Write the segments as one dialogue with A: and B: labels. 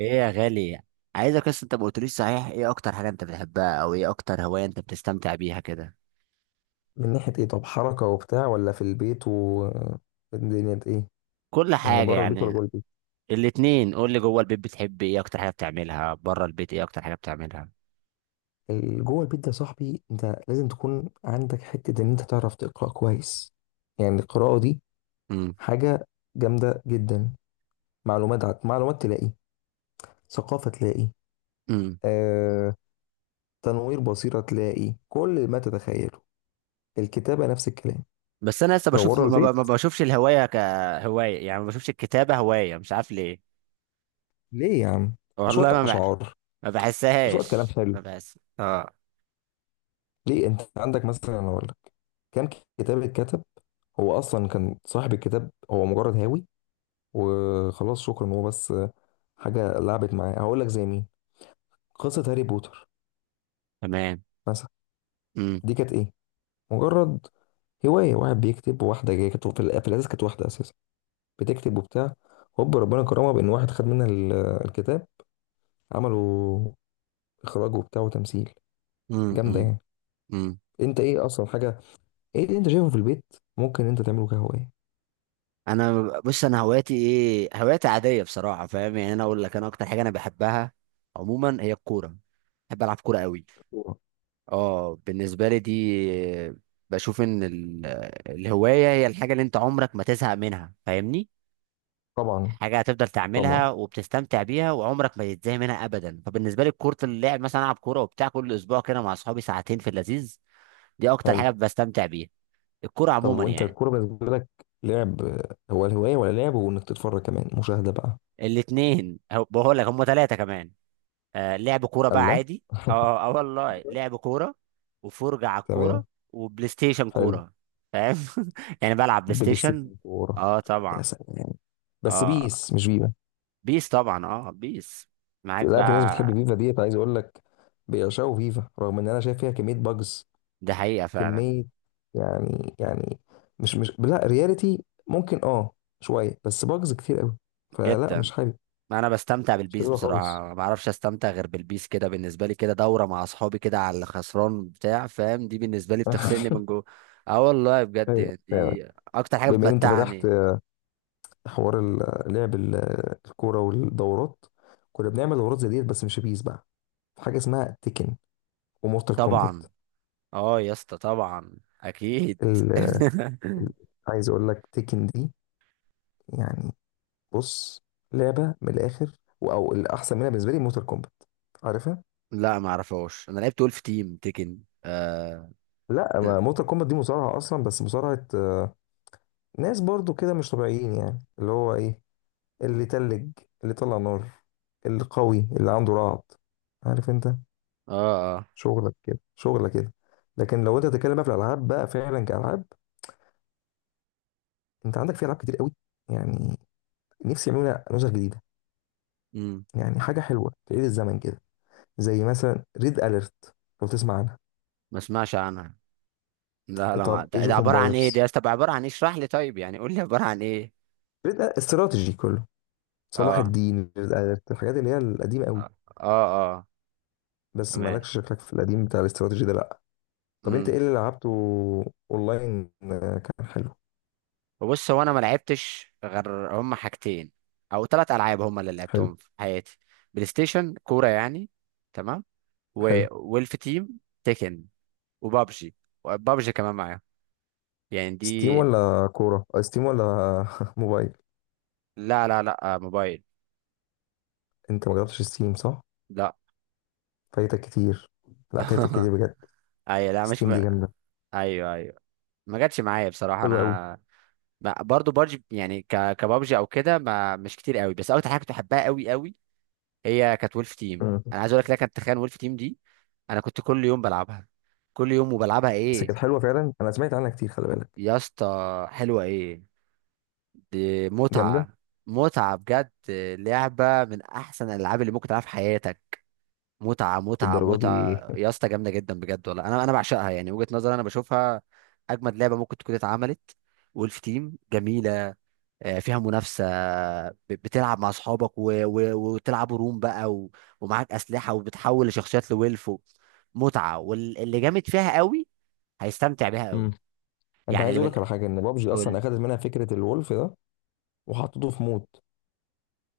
A: ايه يا غالي. عايزك بس انت ما قلتليش صحيح، ايه اكتر حاجه انت بتحبها او ايه اكتر هوايه انت بتستمتع بيها كده.
B: من ناحية ايه؟ طب حركة وبتاع، ولا في البيت و الدنيا دي ايه؟
A: كل
B: يعني
A: حاجه
B: بره البيت ولا
A: يعني.
B: جوه البيت؟
A: الاتنين، قول لي جوه البيت بتحب ايه اكتر حاجه بتعملها، بره البيت ايه اكتر حاجه بتعملها.
B: جوه البيت ده يا صاحبي، انت لازم تكون عندك حتة ان انت تعرف تقرأ كويس. يعني القراءة دي
A: امم.
B: حاجة جامدة جدا. معلومات تلاقي، ثقافة تلاقي،
A: امم.
B: آه... تنوير بصيرة تلاقي، كل ما تتخيله. الكتابة نفس الكلام.
A: بس انا لسه
B: لو
A: بشوف
B: بره البيت،
A: ما بشوفش الهوايه كهوايه، يعني ما بشوفش الكتابه هوايه مش عارف ليه.
B: ليه يا عم؟ شوية
A: والله ما
B: أشعار،
A: ما
B: شوية كلام
A: بحسهاش،
B: حلو.
A: ما بحس اه.
B: ليه؟ انت عندك مثلا، انا اقول لك كام كتاب اتكتب، هو اصلا كان صاحب الكتاب هو مجرد هاوي وخلاص، شكرا. هو بس حاجه لعبت معاه. هقول لك زي مين؟ قصه هاري بوتر
A: تمام.
B: مثلا.
A: امم.
B: دي كانت ايه؟ مجرد هوايه. واحد بيكتب وواحده جايه، كانت في الاساس كانت واحده اساسا بتكتب وبتاع، هوب ربنا كرمها بان واحد خد منها الكتاب، عملوا اخراج وبتاع وتمثيل.
A: امم.
B: جامده يعني.
A: امم.
B: انت ايه اصلا حاجه، ايه اللي انت شايفه في البيت ممكن انت تعمله كهوايه؟
A: انا، بص انا هواياتي ايه، هواياتي عاديه بصراحه، فاهم يعني. انا اقول لك انا اكتر حاجه انا بحبها عموما هي الكوره. بحب العب كوره قوي. اه بالنسبه لي دي، بشوف ان الهوايه هي الحاجه اللي انت عمرك ما تزهق منها، فاهمني.
B: طبعا.
A: حاجه هتفضل
B: طبعا.
A: تعملها وبتستمتع بيها وعمرك ما تتزهق منها ابدا. فبالنسبه لي كره اللعب، مثلا العب كوره وبتاع كل اسبوع كده مع اصحابي ساعتين في اللذيذ. دي اكتر
B: حلو.
A: حاجه بستمتع بيها، الكوره
B: طب
A: عموما
B: وانت
A: يعني.
B: الكوره بالنسبه لك لعب، هو الهوايه، ولا لعب وانك تتفرج كمان، مشاهده بقى؟
A: الاثنين بقول لك، هم ثلاثه كمان. آه، لعب كورة بقى
B: الله.
A: عادي. اه اه آه والله، لعب كورة وفرجة على الكورة
B: تمام.
A: وبلاي ستيشن
B: حلو.
A: كورة. فاهم. يعني بلعب بلاي
B: بلاي
A: ستيشن.
B: ستيشن كوره؟
A: اه
B: يا
A: طبعا.
B: سلام! بس
A: اه
B: بيس مش فيفا.
A: بيس طبعا، اه بيس. معاك
B: لا، في ناس بتحب
A: بقى.
B: فيفا ديت، عايز اقول لك. بيعشقوا فيفا رغم ان انا شايف فيها كميه باجز.
A: دي حقيقة فعلا.
B: كميه يعني يعني، مش لا رياليتي ممكن، اه شويه، بس باجز كتير قوي. فلا، مش
A: جدا.
B: حابب.
A: انا بستمتع
B: مش
A: بالبيس
B: حاببها خالص.
A: بصراحة، ما اعرفش استمتع غير بالبيس كده. بالنسبة لي كده دورة مع اصحابي كده على الخسران بتاع، فاهم؟ دي بالنسبة لي بتغسلني من جوه. اه والله بجد،
B: ايوه
A: يعني
B: فعلا.
A: دي اكتر حاجة
B: بما ان انت فتحت
A: بتمتعني.
B: حوار الكوره والدورات، كنا بنعمل دورات زي ديت بس مش بيس بقى. في حاجه اسمها تيكن ومورتال كومبات.
A: طبعا. اه يا اسطى طبعا اكيد.
B: ال... ال- عايز اقول لك تيكن دي يعني، بص، لعبه من الاخر، او الاحسن منها بالنسبه لي مورتال كومبات. عارفها؟
A: لا، ما اعرفهاش. انا لعبت ولف تيم تيكن. اه.
B: لا،
A: اه.
B: ما مورتال كومبات دي مصارعه اصلا، بس مصارعه آه، ناس برضو كده مش طبيعيين، يعني اللي هو ايه، اللي تلج، اللي طلع نار، اللي قوي، اللي عنده رعد، عارف انت،
A: اه.
B: شغلك كده شغلك كده. لكن لو انت بتتكلم بقى في الالعاب بقى فعلا كالعاب، انت عندك في العاب كتير قوي يعني. نفسي يعملوا نسخ جديده
A: امم.
B: يعني، حاجه حلوه تعيد الزمن كده، زي مثلا ريد اليرت، لو تسمع عنها.
A: ما اسمعش عنها. لا ما
B: طب
A: ده
B: ايج
A: ده
B: اوف
A: عباره عن ايه دي
B: امبايرز،
A: يا اسطى؟ طب عباره عن ايه، اشرح لي طيب، يعني قول لي عباره عن ايه.
B: ريد، استراتيجي كله، صلاح
A: اه.
B: الدين، ريد اليرت، الحاجات اللي هي القديمه قوي.
A: اه. اه, آه.
B: بس
A: تمام.
B: مالكش شكلك في القديم بتاع الاستراتيجي ده، لا. طب انت
A: امم.
B: ايه اللي لعبته؟ اونلاين آه، كان حلو.
A: بص، هو انا ما لعبتش غير هم حاجتين او ثلاث العاب هم اللي
B: حلو.
A: لعبتهم في حياتي. بلاي ستيشن كوره يعني. تمام.
B: حلو.
A: وولف تيم تيكن. وبابجي. وبابجي كمان معاهم. يعني
B: ستيم
A: دي.
B: ولا كوره، آه، ستيم ولا موبايل؟
A: لا، موبايل.
B: انت ما جربتش ستيم، صح؟
A: لا.
B: فايتك كتير، لا فايتك كتير بجد.
A: ايوه، لا مش
B: ستيم دي
A: ب...
B: جامده،
A: ايوه ايوه. ما جاتش معايا بصراحه،
B: حلوه قوي.
A: انا. ما برضو بابجي يعني كبابجي او كده، ما مش كتير قوي. بس اكتر حاجه كنت بحبها قوي قوي هي كانت وولف تيم.
B: مم.
A: انا عايز اقول لك، لا كانت تخيل، وولف تيم دي انا كنت كل يوم بلعبها. كل يوم وبلعبها
B: بس
A: ايه.
B: كانت حلوه فعلا، انا سمعت عنها كتير، خلي بالك.
A: يا اسطى حلوه ايه، دي
B: جامده
A: متعه. متعه بجد. لعبه من احسن الالعاب اللي ممكن تلعبها في حياتك. متعة متعة
B: الدرجه دي.
A: متعة يا اسطى، جامدة جدا بجد والله. انا بعشقها يعني. وجهة نظري انا بشوفها اجمد لعبة ممكن تكون اتعملت. وولف تيم جميلة، آه، فيها منافسة. بتلعب مع اصحابك وتلعبوا روم بقى ومعاك اسلحة وبتحول لشخصيات لولف متعة. واللي جامد فيها قوي هيستمتع بيها
B: مم.
A: قوي.
B: انت
A: يعني
B: عايز اقول لك على حاجه، ان بابجي اصلا
A: قول.
B: اخدت منها فكره الولف ده وحطته في مود.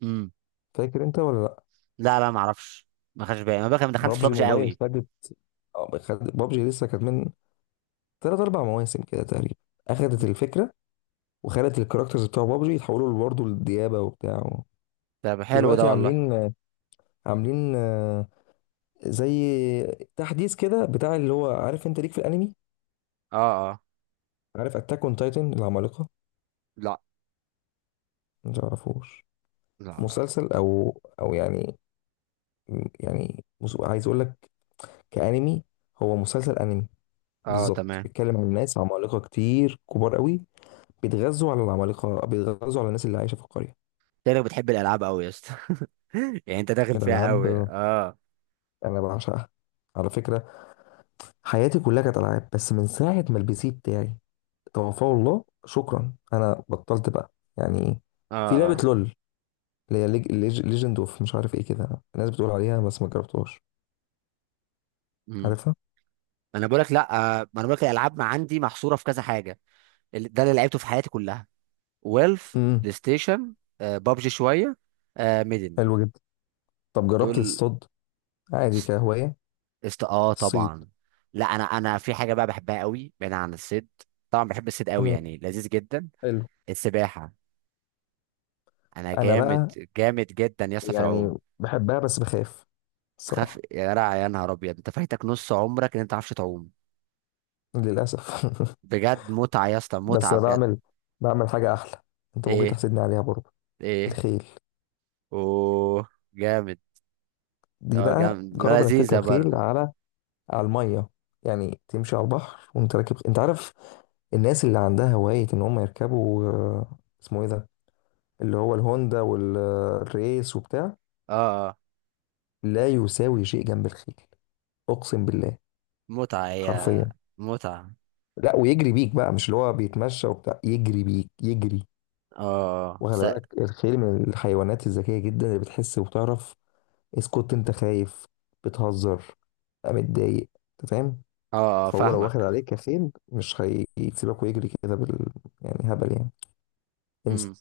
A: امم.
B: فاكر انت ولا لا؟
A: لا ما اعرفش. ما خدش بالي انا بقى، ما دخلتش
B: بابجي
A: ببجي
B: موبايل
A: قوي.
B: خدت، آه، بابجي لسه كانت من ثلاث اربع مواسم كده تقريبا، اخدت
A: مم.
B: الفكره وخلت الكاركترز بتوع بابجي يتحولوا برضه للديابه وبتاع.
A: طب حلو ده
B: دلوقتي
A: والله.
B: عاملين آه، زي تحديث كده بتاع، اللي هو عارف انت ليك في الانمي،
A: اه. اه.
B: عارف اتاك اون تايتن، العمالقه؟
A: لا
B: ما تعرفوش.
A: لا لا
B: مسلسل او يعني، يعني عايز اقول لك كانمي، هو مسلسل انمي
A: اه
B: بالظبط،
A: تمام.
B: بيتكلم عن ناس عمالقه كتير كبار قوي، بيتغذوا على العمالقه، بيتغذوا على الناس اللي عايشه في القريه.
A: شكلك بتحب الالعاب قوي يا اسطى. يعني انت داخل فيها
B: الالعاب
A: قوي، اه.
B: انا بعشقها على فكره. حياتي كلها كانت العاب، بس من ساعه ما البي سي بتاعي توفاه الله شكرا، انا بطلت بقى يعني.
A: اه.
B: في لعبه
A: اه.
B: لول، اللي هي ليجند اوف مش عارف ايه كده، الناس بتقول عليها بس ما جربتهاش.
A: امم.
B: عارفها؟
A: انا بقول لك لا. آه، ما انا بقول لك الالعاب ما عندي محصوره في كذا حاجه. ده اللي لعبته في حياتي كلها. ويلف
B: امم.
A: بلاي ستيشن. آه، بابجي شويه. آه، ميدن.
B: حلو جدا. طب جربت
A: دول.
B: تصطاد عادي
A: است...
B: كهواية
A: اه
B: الصيد؟
A: طبعا. لا انا، انا في حاجه بقى بحبها قوي بعيد عن الصيد. طبعا بحب الصيد قوي،
B: تمام.
A: يعني لذيذ جدا.
B: حلو.
A: السباحه. انا
B: انا
A: جامد.
B: بقى
A: جامد جدا يا اسطى في
B: يعني
A: العوم.
B: بحبها بس بخاف
A: تخاف؟
B: الصراحة.
A: يا جدع يا نهار ابيض، انت فايتك نص عمرك ان انت ما تعرفش تعوم.
B: للأسف.
A: بجد متعة يا اسطى،
B: بس
A: متعة
B: انا
A: بجد.
B: بعمل حاجة احلى، انت ممكن
A: ايه؟
B: تحسدني عليها برضه.
A: ايه؟
B: الخيل.
A: اوه، جامد.
B: دي
A: اه
B: بقى
A: جامد،
B: جرب انك تركب
A: لذيذة
B: خيل
A: برضه.
B: على على المية، يعني تمشي على البحر وانت راكب. انت عارف الناس اللي عندها هواية ان هم يركبوا آه، اسمه ايه ده، اللي هو الهوندا والريس وبتاع؟
A: اه. اه.
B: لا يساوي شيء جنب الخيل، اقسم بالله،
A: متعة هي.
B: حرفيا.
A: متعة.
B: لا ويجري بيك بقى، مش اللي هو بيتمشى وبتاع، يجري بيك يجري.
A: اه.
B: وخلي
A: اه.
B: بالك الخيل من الحيوانات الذكيه جدا، اللي بتحس وبتعرف. اسكت انت خايف، بتهزر، بقى متضايق، انت فاهم.
A: اه
B: فهو لو واخد
A: فاهمك.
B: عليك كخيل، مش هيسيبك ويجري كده بال، يعني هبل يعني، انسى.
A: امم.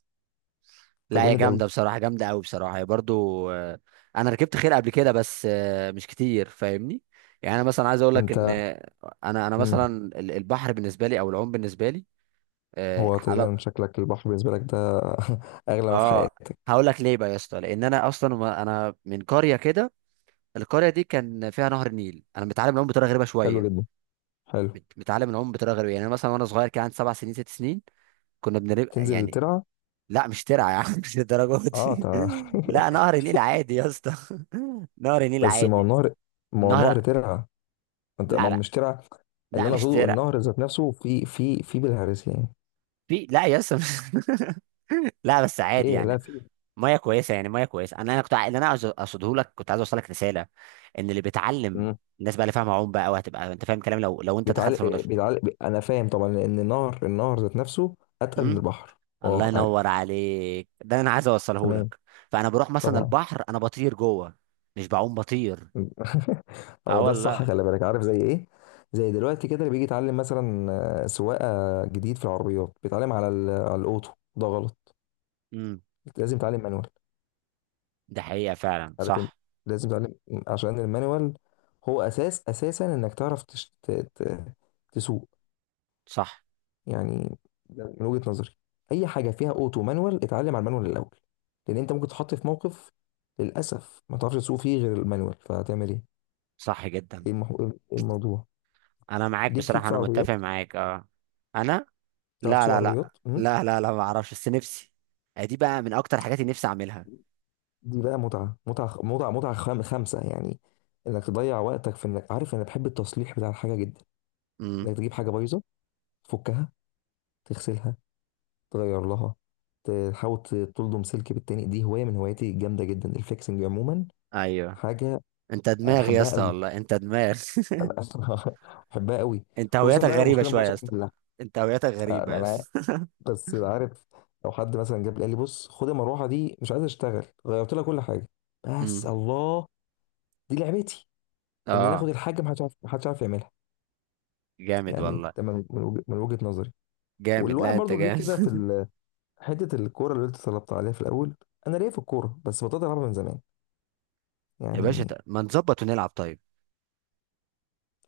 A: لا
B: انت
A: هي
B: جامد قوي.
A: جامدة بصراحة، جامدة قوي بصراحة هي برضه. آه، انا ركبت خيل قبل كده بس آه، مش كتير فاهمني. يعني انا مثلا عايز اقول لك
B: انت
A: ان آه، انا مثلا
B: مم.
A: البحر بالنسبة لي او العوم بالنسبة لي. اه
B: هو تقريبا
A: حلا-
B: شكلك البحر بالنسبه لك ده اغلى ما في
A: آه،
B: حياتك.
A: هقول لك ليه بقى يا اسطى. لان انا اصلا انا من قرية كده، القرية دي كان فيها نهر النيل. انا متعلم العوم بطريقة غريبة
B: حلو
A: شوية.
B: جدا. حلو.
A: متعلم العوم بطريقة غريبة، يعني أنا مثلا وانا صغير كان عندي 7 سنين، 6 سنين. كنا بنبقى
B: تنزل
A: يعني.
B: ترعى.
A: لا مش ترعة يا عم، مش للدرجة
B: اه
A: دي.
B: تمام.
A: لا نهر النيل عادي يا اسطى. نهر النيل
B: بس ما هو
A: عادي.
B: النهر، ما هو
A: نهر.
B: النهر ترعه. انت ما
A: لا لا
B: مش ترعه. اللي
A: لا
B: انا
A: مش
B: اقصده
A: ترعة.
B: النهر ذات نفسه في بالهارس يعني.
A: لا يا اسطى لا بس عادي
B: ايه، لا
A: يعني.
B: في.
A: ميه كويسه، يعني ميه كويسه. انا كنت اللي انا عايز اقصده لك، كنت عايز اوصل لك رساله ان اللي بيتعلم،
B: مم.
A: الناس بقى اللي فاهمه عوم بقى وهتبقى انت فاهم كلام، لو انت دخلت في الموضوع.
B: انا فاهم طبعا، ان النهر، النهر ذات نفسه اتقل من البحر.
A: الله
B: اه عارف.
A: ينور عليك، ده اللي انا عايز اوصله
B: تمام.
A: لك. فانا بروح مثلا
B: طبعا.
A: البحر انا بطير جوه، مش بعوم، بطير. اه
B: هو ده الصح،
A: والله.
B: خلي بالك، عارف زي ايه؟ زي دلوقتي كده اللي بيجي يتعلم مثلا آه، سواقه جديد في العربيات، بيتعلم على على الاوتو، ده غلط.
A: امم.
B: لازم يتعلم مانوال.
A: ده حقيقة فعلا
B: عارف إن
A: صح.
B: لازم تتعلم، عشان المانيوال هو اساس، اساسا انك تعرف تسوق
A: صح.
B: يعني. ده من وجهة نظري، اي حاجه فيها اوتو مانوال، اتعلم على المانوال الاول. لان انت ممكن تتحط في موقف للاسف ما تعرفش تسوق فيه غير المانوال، فهتعمل ايه؟
A: صح جدا.
B: ايه المح... إيه الموضوع؟
A: انا معاك
B: ليك، ليك
A: بصراحة،
B: في
A: انا متفق
B: عربيات
A: معاك اه. انا.
B: تعرف
A: لا
B: تسوق
A: لا لا
B: عربيات أمم.
A: لا ما اعرفش بس نفسي. آه، دي بقى من اكتر حاجات اللي نفسي اعملها.
B: دي بقى متعه متعه متعه متعه، خمسه يعني. انك تضيع وقتك في انك، عارف، انا بحب التصليح بتاع الحاجه جدا،
A: امم.
B: انك تجيب حاجه بايظه، تفكها، تغسلها، تغير لها، تحاول تلضم سلك بالتاني. دي هوايه من هواياتي الجامده جدا، الفليكسنج عموما.
A: ايوه.
B: حاجه
A: انت دماغ يا
B: بحبها
A: اسطى
B: قوي.
A: والله، انت دماغ.
B: انا اصلا بحبها قوي.
A: انت
B: خصوصا
A: هويتك
B: بقى لو
A: غريبة
B: مشكله
A: شوية
B: محدش
A: يا
B: عارف
A: اسطى.
B: يحلها.
A: انت هويتك
B: آه،
A: غريبة
B: ما
A: يا
B: انا عارف،
A: اسطى.
B: بس عارف، لو حد مثلا جاب لي قال لي بص خد المروحه دي مش عايز اشتغل، غيرت لها كل حاجه، بس
A: امم.
B: الله. دي لعبتي، ان انا اخد
A: اه
B: الحاجه محدش عارف، محدش عارف يعملها.
A: جامد
B: يعني
A: والله.
B: ده من وجهه نظري.
A: جامد.
B: والواحد
A: لا انت
B: برضو ليه
A: جامد.
B: كده في حته الكوره اللي انت طلبت عليها في الاول، انا ليا في الكوره بس بطلت العبها من زمان
A: يا باشا،
B: يعني.
A: ما نظبط ونلعب طيب.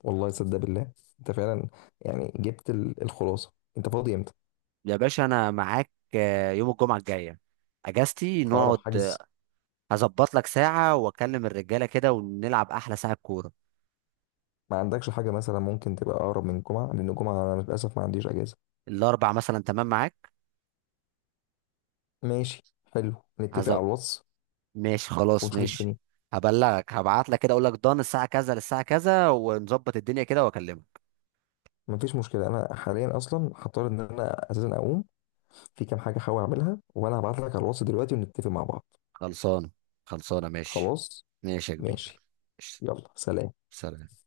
B: والله صدق بالله انت فعلا. يعني جبت الخلاصه، انت فاضي امتى؟
A: يا باشا انا معاك، آه، يوم الجمعه الجايه اجازتي،
B: اقرب
A: نقعد آه،
B: حجز.
A: هظبط لك ساعه واكلم الرجاله كده ونلعب احلى ساعه كوره.
B: ما عندكش حاجه مثلا ممكن تبقى اقرب من الجمعه؟ لان الجمعه انا للاسف ما عنديش اجازه.
A: الاربع مثلا، تمام معاك.
B: ماشي. حلو. نتفق
A: هز...
B: على الواتس
A: ماشي خلاص،
B: ونشوف
A: ماشي.
B: الدنيا.
A: هبلغك، هبعت لك كده اقول لك ضن الساعه كذا للساعه كذا، ونظبط الدنيا كده واكلمك.
B: مفيش مشكله. انا حاليا اصلا هضطر ان انا اساسا اقوم، في كام حاجه هحاول اعملها، وانا هبعت لك على الواتس دلوقتي ونتفق مع بعض.
A: خلصانه. خلصانه ماشي.
B: خلاص
A: ماشي يا كبير.
B: ماشي.
A: ماشي.
B: يلا سلام.
A: سلام.